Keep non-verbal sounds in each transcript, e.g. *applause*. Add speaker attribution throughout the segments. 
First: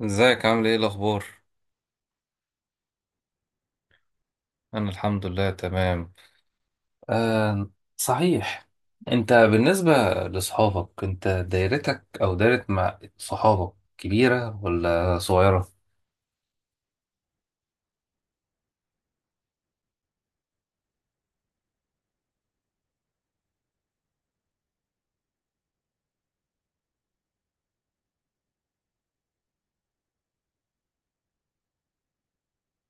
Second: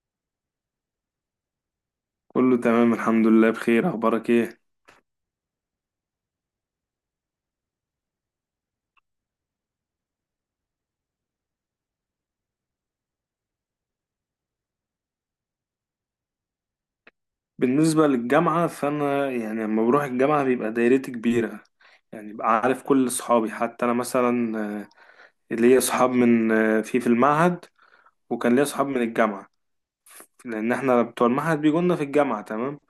Speaker 1: ازيك؟ عامل ايه؟ الاخبار؟
Speaker 2: كله تمام الحمد لله بخير، اخبارك ايه؟
Speaker 1: انا الحمد لله تمام. آه. صحيح. انت بالنسبة لاصحابك، انت دايرتك او دايرة مع صحابك كبيرة ولا صغيرة؟
Speaker 2: بالنسبه للجامعه فانا يعني لما بروح الجامعه بيبقى دايرتي كبيره. يعني بقى عارف كل اصحابي. حتى انا مثلا ليا اصحاب من في المعهد، وكان ليا اصحاب من الجامعه، لان احنا بتوع المعهد بيجونا في الجامعه. تمام.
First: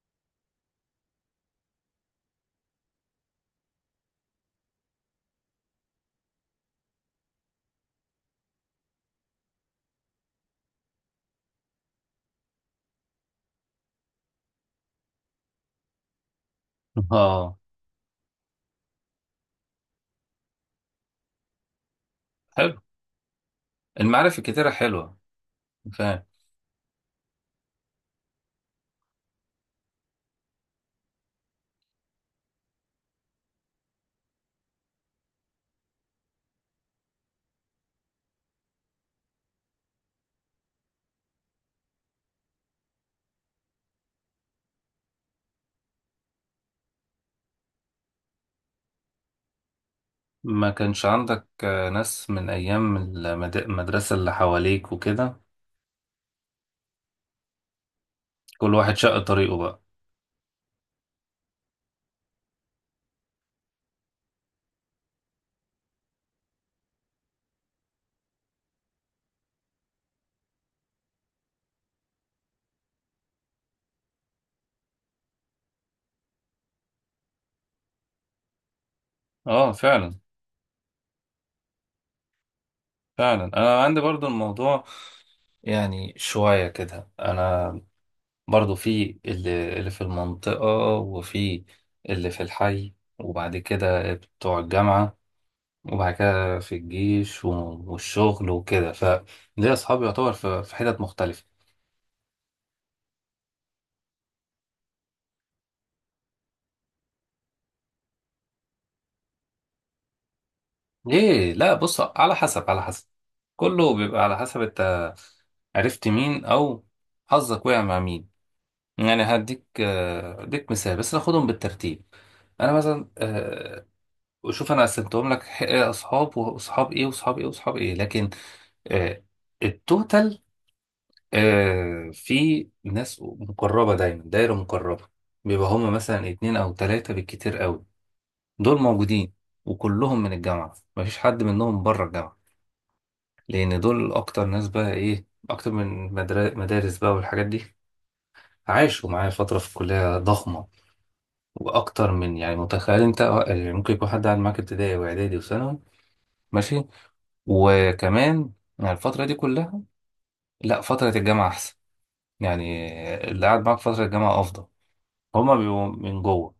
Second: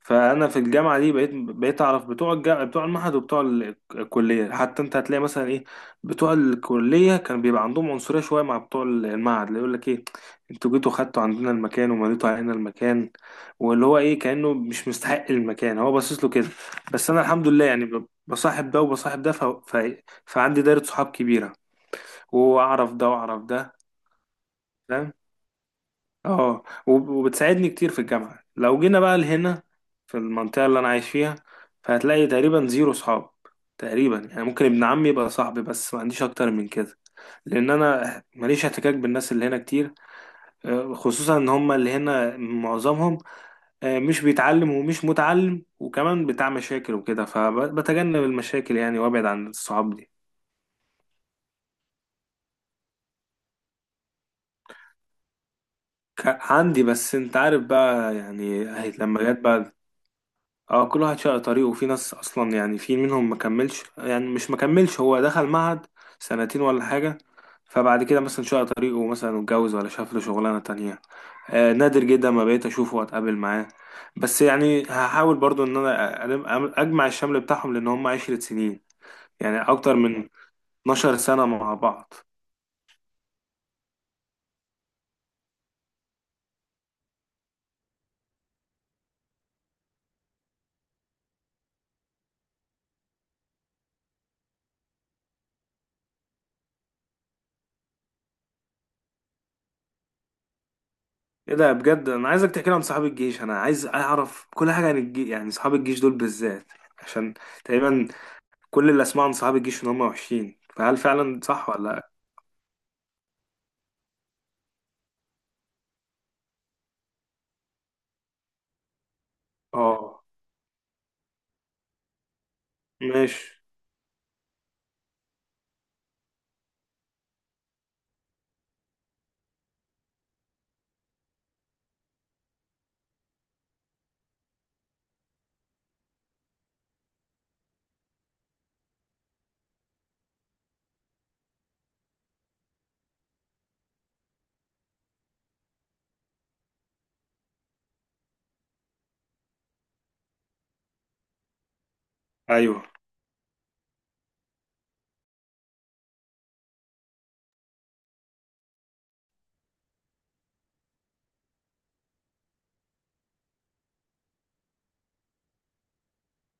Speaker 2: فانا في الجامعه دي بقيت اعرف بتوع المعهد وبتوع الكليه. حتى انت هتلاقي مثلا ايه، بتوع الكليه كان بيبقى عندهم عنصريه شويه مع بتوع المعهد، اللي يقول لك ايه، انتوا جيتوا خدتوا عندنا المكان ومليتوا علينا المكان، واللي هو ايه كانه مش مستحق المكان، هو باصص له كده. بس
Speaker 1: *laughs*
Speaker 2: انا الحمد
Speaker 1: اه.
Speaker 2: لله يعني بصاحب ده وبصاحب ده فعندي دايره صحاب كبيره،
Speaker 1: حلو.
Speaker 2: واعرف ده واعرف ده.
Speaker 1: المعارف الكتيرة حلوة. فاهم.
Speaker 2: اه، وبتساعدني كتير في الجامعة. لو جينا بقى لهنا في المنطقة اللي أنا عايش فيها، فهتلاقي تقريبا زيرو صحاب. تقريبا يعني ممكن ابن عمي يبقى صاحبي، بس ما عنديش أكتر من كده، لأن أنا ماليش احتكاك بالناس اللي هنا كتير. خصوصا إن هما اللي هنا معظمهم، مش بيتعلم ومش متعلم، وكمان بتاع مشاكل وكده، فبتجنب المشاكل يعني، وأبعد عن الصحاب دي.
Speaker 1: ما كانش عندك ناس من ايام المدرسة اللي حواليك وكده؟
Speaker 2: ك- عندي، بس انت عارف بقى يعني
Speaker 1: كل
Speaker 2: أهي
Speaker 1: واحد شق
Speaker 2: لما جت
Speaker 1: طريقه
Speaker 2: بقى.
Speaker 1: بقى.
Speaker 2: اه، كل واحد شق طريقه، وفي ناس اصلا يعني في منهم ما كملش، يعني مش ما كملش، هو دخل معهد سنتين ولا حاجه، فبعد كده مثلا شق طريقه، مثلا اتجوز ولا شاف له شغلانه تانية. آه، نادر جدا ما بقيت اشوفه واتقابل معاه. بس يعني هحاول برضو ان انا اجمع الشمل بتاعهم، لان هم عشرة سنين، يعني
Speaker 1: اه،
Speaker 2: اكتر
Speaker 1: فعلا.
Speaker 2: من 12 سنه مع بعض.
Speaker 1: فعلا، انا عندي برضو الموضوع، يعني شوية كده، انا برضو في اللي في المنطقة، وفي اللي في الحي، وبعد كده بتوع الجامعة، وبعد كده في الجيش والشغل وكده، فليه أصحابي يعتبر في حتت مختلفة.
Speaker 2: ايه ده، بجد انا عايزك تحكي لي عن صحاب الجيش، انا عايز اعرف كل حاجه عن الجيش، يعني صحاب الجيش دول بالذات، عشان تقريبا كل اللي اسمعه عن صحاب الجيش ان هم وحشين، فهل فعلا
Speaker 1: ليه؟
Speaker 2: صح
Speaker 1: لا،
Speaker 2: ولا
Speaker 1: بص،
Speaker 2: لا؟
Speaker 1: على حسب على حسب، كله بيبقى على حسب انت عرفت مين أو حظك وقع مع مين. يعني هديك
Speaker 2: اه.
Speaker 1: هديك مثال بس، ناخدهم بالترتيب. انا مثلا،
Speaker 2: ماشي.
Speaker 1: شوف، انا قسمتهم لك، اصحاب واصحاب ايه واصحاب ايه واصحاب ايه، لكن آه، التوتال، في ناس مقربة دايما، دايرة مقربة، بيبقى هما مثلا اتنين أو تلاتة بالكتير قوي. دول موجودين وكلهم من الجامعة، مفيش حد منهم بره الجامعة، لأن دول أكتر ناس بقى إيه، أكتر من مدارس بقى والحاجات دي، عاشوا معايا فترة في الكلية ضخمة. وأكتر من، يعني
Speaker 2: ايوه.
Speaker 1: متخيل أنت، يعني ممكن يكون حد قاعد معاك ابتدائي وإعدادي وثانوي ماشي، وكمان، يعني الفترة دي كلها. لا، فترة الجامعة أحسن. يعني اللي قاعد معاك فترة الجامعة أفضل، هما بيبقوا من جوه.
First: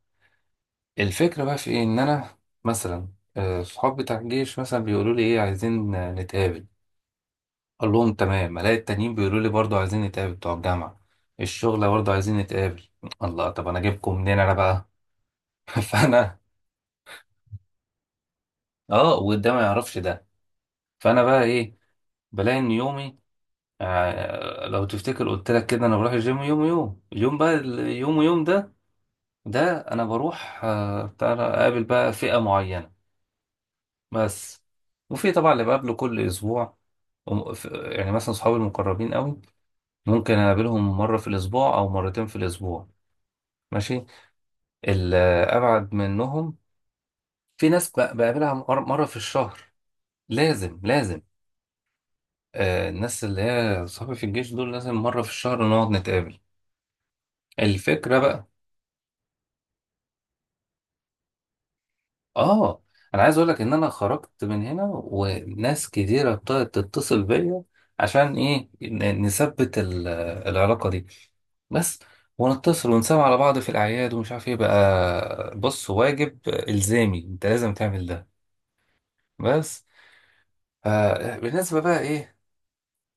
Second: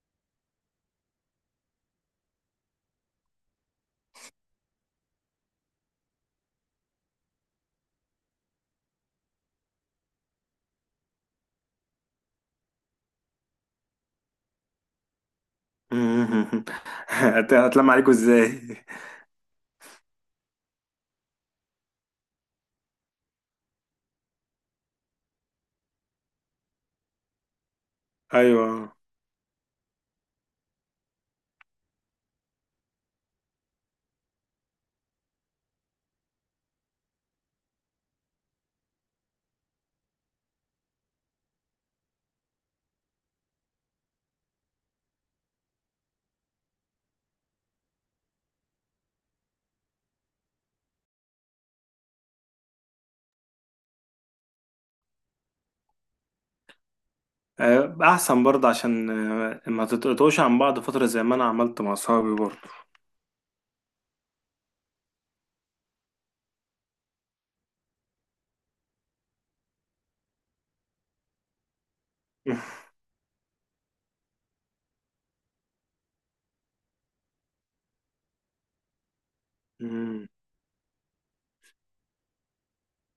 Speaker 1: الفكرة بقى في إيه؟ إن أنا مثلا، صحاب بتاع الجيش مثلا بيقولوا لي إيه، عايزين نتقابل، أقول لهم تمام. ألاقي التانيين بيقولوا لي برضه عايزين نتقابل بتوع الجامعة، الشغل برضه عايزين نتقابل. الله، طب أنا أجيبكم منين أنا بقى؟ *laughs* فأنا
Speaker 2: *laughs* هتلم عليكوا ازاي؟ *laughs*
Speaker 1: آه، وده ما يعرفش ده. فأنا بقى إيه؟ بلاقي إن يومي، لو تفتكر قلت لك كده، أنا بروح الجيم يوم، ويوم يوم بقى اليوم، ويوم ده
Speaker 2: ايوه.
Speaker 1: ده انا بروح بتاع ده، اقابل بقى فئة معينة بس. وفي طبعا اللي بقابله كل اسبوع. يعني مثلا صحابي المقربين قوي، ممكن اقابلهم مرة في الاسبوع او مرتين في الاسبوع ماشي. الابعد منهم، في ناس بقابلها مرة في الشهر. لازم لازم. الناس اللي هي صحابي في الجيش دول لازم مرة في الشهر نقعد نتقابل. الفكرة
Speaker 2: احسن
Speaker 1: بقى،
Speaker 2: برضه عشان ما تتقطعوش عن بعض فتره، زي ما انا عملت مع صحابي برضه.
Speaker 1: اه، انا عايز اقول لك ان انا خرجت من هنا وناس كتيره ابتدت تتصل بيا، عشان ايه؟ نثبت العلاقه دي بس، ونتصل
Speaker 2: *laughs*
Speaker 1: ونسمع على بعض في الاعياد ومش عارف ايه بقى. بص، واجب الزامي انت لازم تعمل ده، بس.
Speaker 2: مم.
Speaker 1: بالنسبه بقى ايه،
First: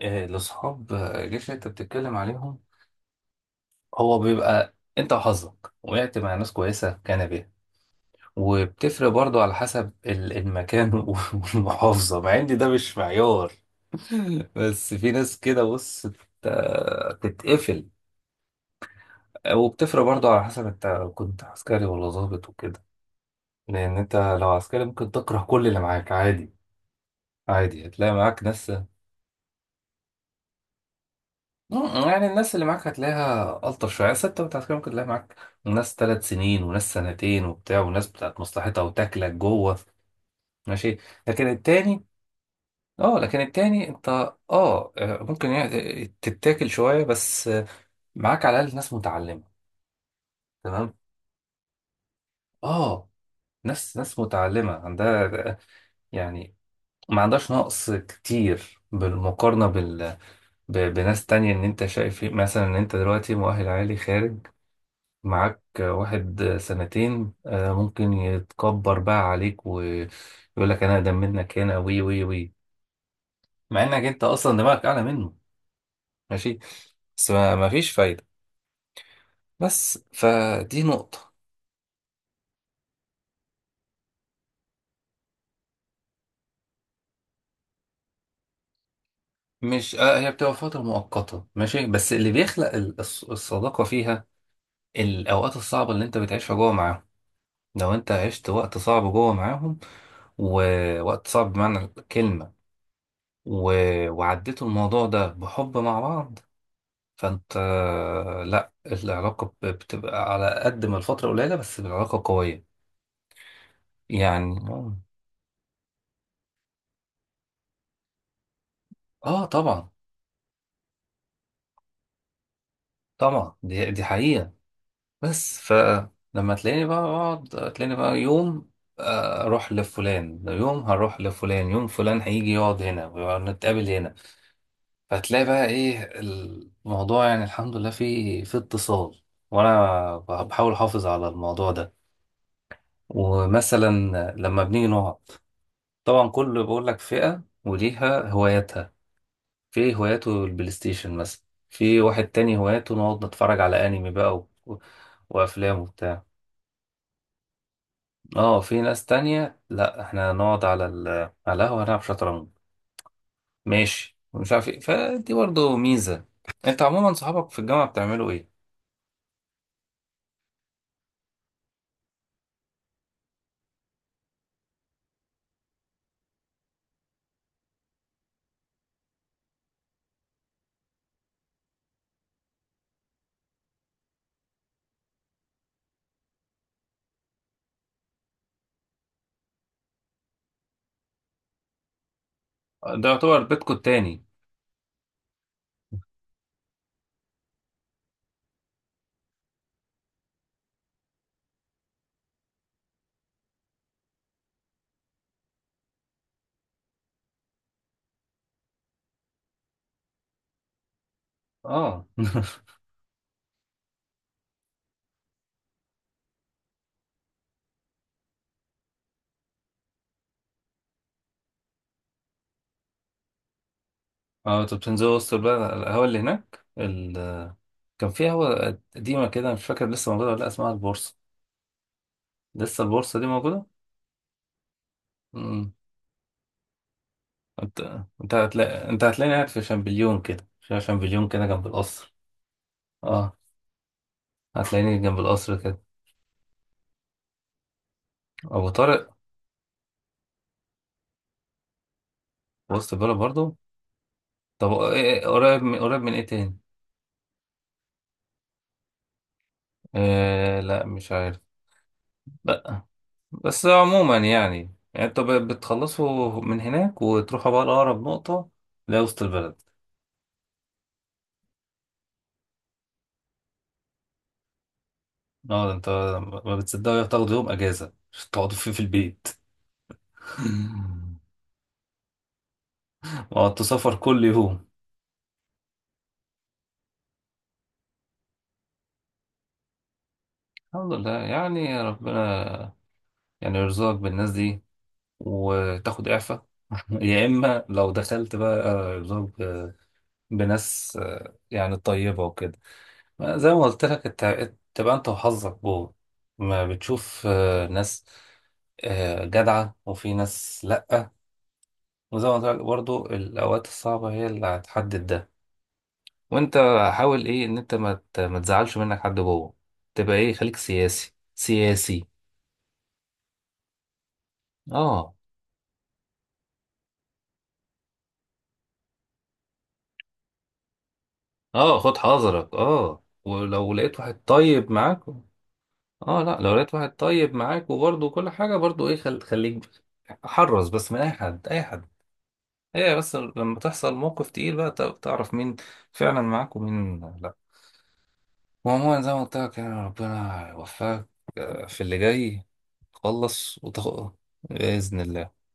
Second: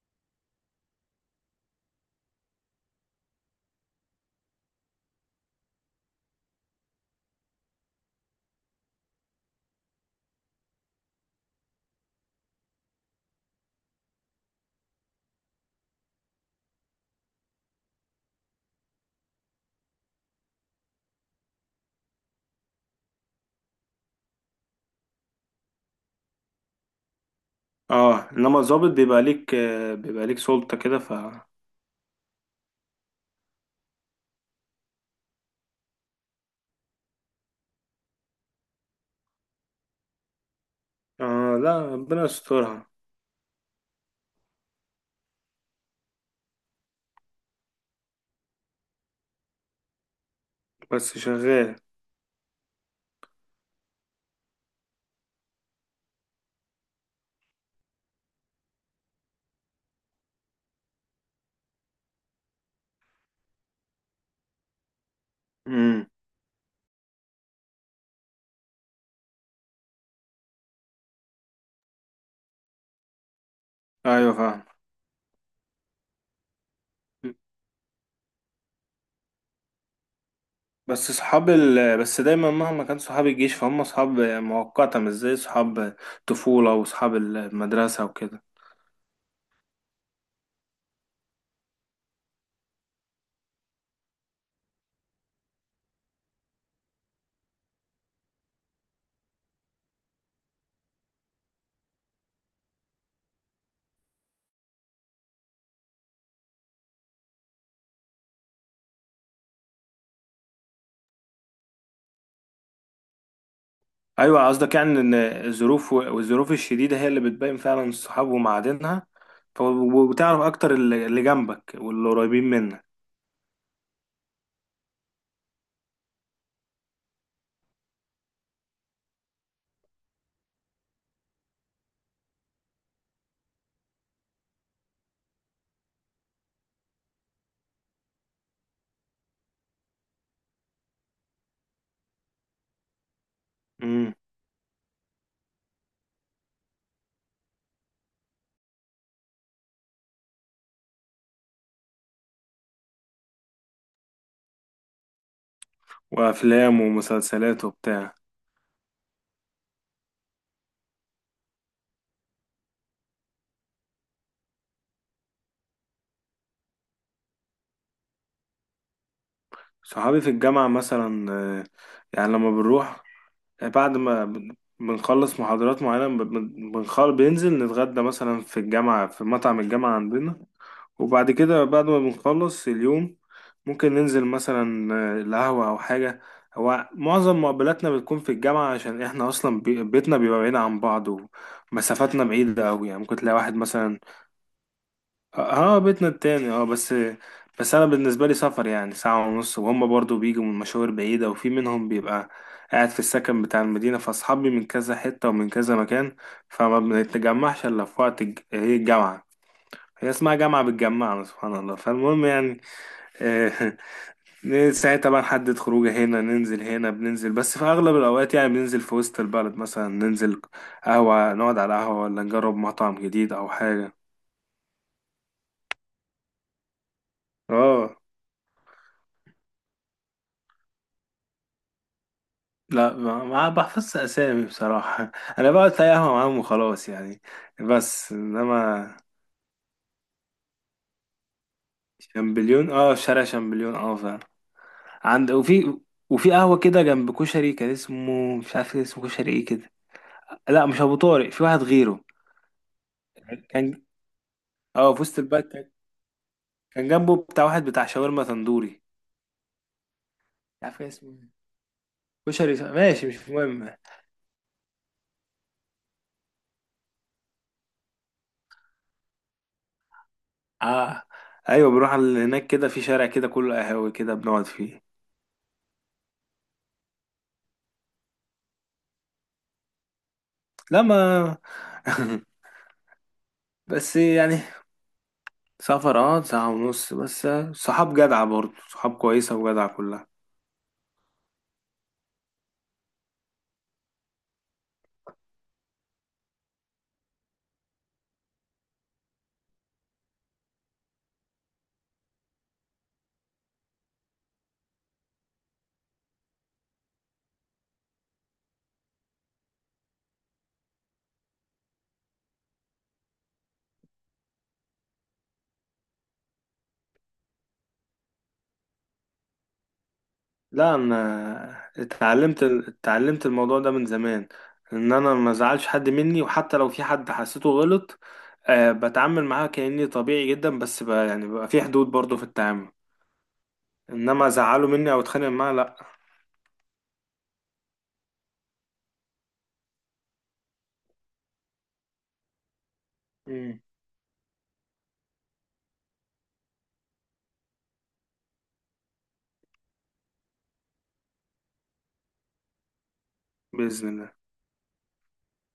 Speaker 1: لاصحاب الجيش اللي انت بتتكلم عليهم، هو بيبقى انت وحظك، وقعت مع ناس كويسه كان بيها. وبتفرق برضو على حسب المكان *laughs* والمحافظة، مع ان ده مش معيار. *laughs* بس في ناس كده، بص بتتقفل، وبتفرق برضو على حسب انت كنت عسكري ولا ضابط وكده. لان انت لو عسكري ممكن تكره كل اللي معاك عادي. عادي، هتلاقي
Speaker 2: اه،
Speaker 1: معاك
Speaker 2: انما
Speaker 1: ناس.
Speaker 2: الضابط بيبقى ليك بيبقى ليك سلطة كده ف.
Speaker 1: يعني الناس اللي معاك هتلاقيها ألطف شوية، بس انت كنت عسكري ممكن تلاقي معاك ناس 3 سنين وناس سنتين وبتاع، وناس بتاعت مصلحتها وتاكلك جوه ماشي. لكن
Speaker 2: اه لا،
Speaker 1: التاني
Speaker 2: ربنا يسترها.
Speaker 1: اه لكن التاني انت ممكن يعني تتاكل شوية، بس معاك على الأقل ناس متعلمة، تمام.
Speaker 2: بس شغال.
Speaker 1: اه، ناس متعلمة عندها، يعني ما عندهاش نقص كتير بالمقارنة بناس تانية، ان انت شايف إيه. مثلا ان انت دلوقتي مؤهل عالي، خارج معاك
Speaker 2: *laughs* امم.
Speaker 1: واحد سنتين، ممكن يتكبر بقى عليك ويقول لك انا اقدم منك، هنا وي وي وي، مع انك انت
Speaker 2: ايوه
Speaker 1: اصلا
Speaker 2: فاهم.
Speaker 1: دماغك اعلى منه ماشي، بس ما فيش فايدة. بس فدي نقطة.
Speaker 2: بس دايما مهما كان صحاب الجيش فهم صحاب مؤقتة، مش زي صحاب طفولة وصحاب المدرسة وكده.
Speaker 1: مش، هي بتبقى فترة مؤقتة ماشي، بس اللي بيخلق الصداقة فيها الأوقات الصعبة اللي أنت بتعيشها جوه معاهم. لو أنت عشت وقت صعب جوه معاهم، ووقت صعب بمعنى الكلمة، و... وعديتوا الموضوع ده بحب مع بعض، فأنت، لأ العلاقة بتبقى على قد ما الفترة قليلة، بس العلاقة قوية
Speaker 2: أيوة،
Speaker 1: يعني.
Speaker 2: قصدك يعني إن الظروف والظروف الشديدة هي اللي بتبين فعلا الصحاب ومعادنها.
Speaker 1: آه، طبعا.
Speaker 2: وبتعرف أكتر اللي جنبك واللي قريبين منك.
Speaker 1: طبعا دي حقيقة، بس فلما تلاقيني بقى اقعد، تلاقيني بقى يوم اروح لفلان، يوم هروح لفلان، يوم فلان هيجي يقعد هنا ونتقابل هنا. فتلاقي بقى ايه الموضوع، يعني الحمد لله فيه في اتصال، وانا بحاول احافظ على الموضوع ده. ومثلا
Speaker 2: امم.
Speaker 1: لما بنيجي نقعد، طبعا كل بقول لك فئة وليها هواياتها، في هواياته البلاي ستيشن مثلا، في واحد تاني هواياته نقعد نتفرج على انمي بقى وافلام وبتاع،
Speaker 2: وأفلام ومسلسلات وبتاع.
Speaker 1: اه في ناس تانية لا، احنا هنقعد على على القهوة هنلعب شطرنج ماشي، ومش عارف ايه، فدي برضه ميزة. انت عموما صحابك في الجامعة بتعملوا ايه؟
Speaker 2: صحابي في الجامعة مثلا يعني لما بنروح، بعد ما بنخلص محاضرات معينة بننزل نتغدى مثلا في الجامعة، في مطعم الجامعة عندنا. وبعد كده بعد ما بنخلص اليوم، ممكن ننزل مثلا القهوة أو حاجة. هو معظم مقابلاتنا بتكون في الجامعة، عشان احنا أصلا بيتنا بيبقى بعيد عن بعض، ومسافاتنا بعيدة أوي، يعني
Speaker 1: ده
Speaker 2: ممكن تلاقي
Speaker 1: يعتبر
Speaker 2: واحد
Speaker 1: بيتكم
Speaker 2: مثلا.
Speaker 1: التاني.
Speaker 2: اه، بيتنا التاني اه، بس، بس أنا بالنسبة لي سفر يعني ساعة ونص، وهم برضو بيجوا من مشاوير بعيدة، وفي منهم بيبقى قاعد في السكن بتاع المدينة، فأصحابي من كذا حتة ومن كذا مكان، فما بنتجمعش إلا في وقت هي الجامعة، هي اسمها جامعة بتجمعنا سبحان الله.
Speaker 1: اه.
Speaker 2: فالمهم يعني،
Speaker 1: *laughs*
Speaker 2: آه، *laughs* ساعتها طبعا نحدد خروجه، هنا ننزل، هنا بننزل، بس في أغلب الأوقات يعني بننزل في وسط البلد مثلا، ننزل قهوة، نقعد على قهوة، ولا نجرب مطعم جديد أو حاجة.
Speaker 1: اه، انتوا بتنزلوا وسط البلد على القهوة اللي هناك
Speaker 2: اه
Speaker 1: كان في قهوة قديمة كده، مش فاكر لسه موجودة ولا لأ، اسمها البورصة. لسه
Speaker 2: لا،
Speaker 1: البورصة
Speaker 2: ما
Speaker 1: دي
Speaker 2: ما
Speaker 1: موجودة؟
Speaker 2: بحفظش أسامي بصراحة. *laughs* أنا بقعد
Speaker 1: امم.
Speaker 2: في أي قهوة معاهم وخلاص يعني،
Speaker 1: انت
Speaker 2: بس
Speaker 1: انت هتلاقي
Speaker 2: إنما.
Speaker 1: انت هتلاقيني قاعد في شامبليون كده، في شامبليون كده جنب القصر.
Speaker 2: شامبليون اه، في شارع
Speaker 1: اه،
Speaker 2: شامبليون اه فعلا.
Speaker 1: هتلاقيني جنب
Speaker 2: عند،
Speaker 1: القصر
Speaker 2: وفي،
Speaker 1: كده.
Speaker 2: وفي قهوة كده جنب كشري، كان اسمه مش
Speaker 1: أبو
Speaker 2: عارف اسمه
Speaker 1: طارق.
Speaker 2: كشري ايه كده. لا مش أبو طارق، في واحد غيره.
Speaker 1: في وسط البلد برضه.
Speaker 2: كان،
Speaker 1: طب
Speaker 2: اه، في وسط
Speaker 1: إيه،
Speaker 2: البلد
Speaker 1: قريب
Speaker 2: كان،
Speaker 1: من قريب من ايه تاني؟
Speaker 2: كان جنبه بتاع واحد بتاع شاورما تندوري.
Speaker 1: آه،
Speaker 2: مش عارف
Speaker 1: لا،
Speaker 2: إيه اسمه
Speaker 1: مش
Speaker 2: إيه.
Speaker 1: عارف.
Speaker 2: كشري
Speaker 1: لا،
Speaker 2: ماشي مش
Speaker 1: بس
Speaker 2: مهم.
Speaker 1: عموما يعني، انتوا بتخلصوا من هناك وتروحوا بقى لأقرب نقطة، لا وسط البلد.
Speaker 2: اه، ايوه بنروح على هناك كده، في شارع كده كله قهاوي كده بنقعد فيه.
Speaker 1: اه، ده انت ما بتصدقوا تاخدوا يوم اجازة عشان تقعدوا فيه في البيت.
Speaker 2: لا
Speaker 1: *laughs*
Speaker 2: ما. *laughs*
Speaker 1: وقعدتوا سفر
Speaker 2: بس
Speaker 1: كل
Speaker 2: يعني
Speaker 1: يوم.
Speaker 2: سفر، اه ساعة ونص بس. صحاب جدعة برضه، صحاب كويسة وجدعة كلها.
Speaker 1: الحمد لله، يعني ربنا يعني يرزقك بالناس دي وتاخد إعفاء، *laughs* يا إما لو دخلت بقى يرزقك بناس، يعني طيبة وكده. زي ما قلت لك، تبقى انت وحظك جوه، ما بتشوف ناس، جدعة وفي ناس لأ. وزي ما قلت لك برضو، الأوقات الصعبة هي اللي هتحدد ده. وانت حاول ايه، ان انت ما تزعلش منك حد جوه، تبقى ايه، خليك
Speaker 2: لا
Speaker 1: سياسي
Speaker 2: انا
Speaker 1: سياسي.
Speaker 2: اتعلمت، اتعلمت الموضوع ده من زمان، ان انا
Speaker 1: اه،
Speaker 2: ما ازعلش حد مني، وحتى لو في حد حسيته غلط، أه بتعامل معاه كأني طبيعي جدا، بس بقى يعني بقى في
Speaker 1: اه،
Speaker 2: حدود
Speaker 1: خد
Speaker 2: برضه في
Speaker 1: حذرك.
Speaker 2: التعامل،
Speaker 1: اه، ولو لقيت واحد
Speaker 2: انما ازعله
Speaker 1: طيب
Speaker 2: مني
Speaker 1: معاك.
Speaker 2: او اتخانق معاه لا.
Speaker 1: اه، لا، لو لقيت واحد طيب معاك وبرضه كل حاجة برضه ايه، خليك حرص، بس من اي حد اي حد. هي بس لما
Speaker 2: مم.
Speaker 1: تحصل موقف تقيل بقى تعرف مين فعلا معاك ومين لا. وعموما زي ما قلت لك، يعني ربنا يوفقك في اللي جاي، خلص
Speaker 2: بإذن
Speaker 1: وتاخد.
Speaker 2: الله.
Speaker 1: بإذن الله.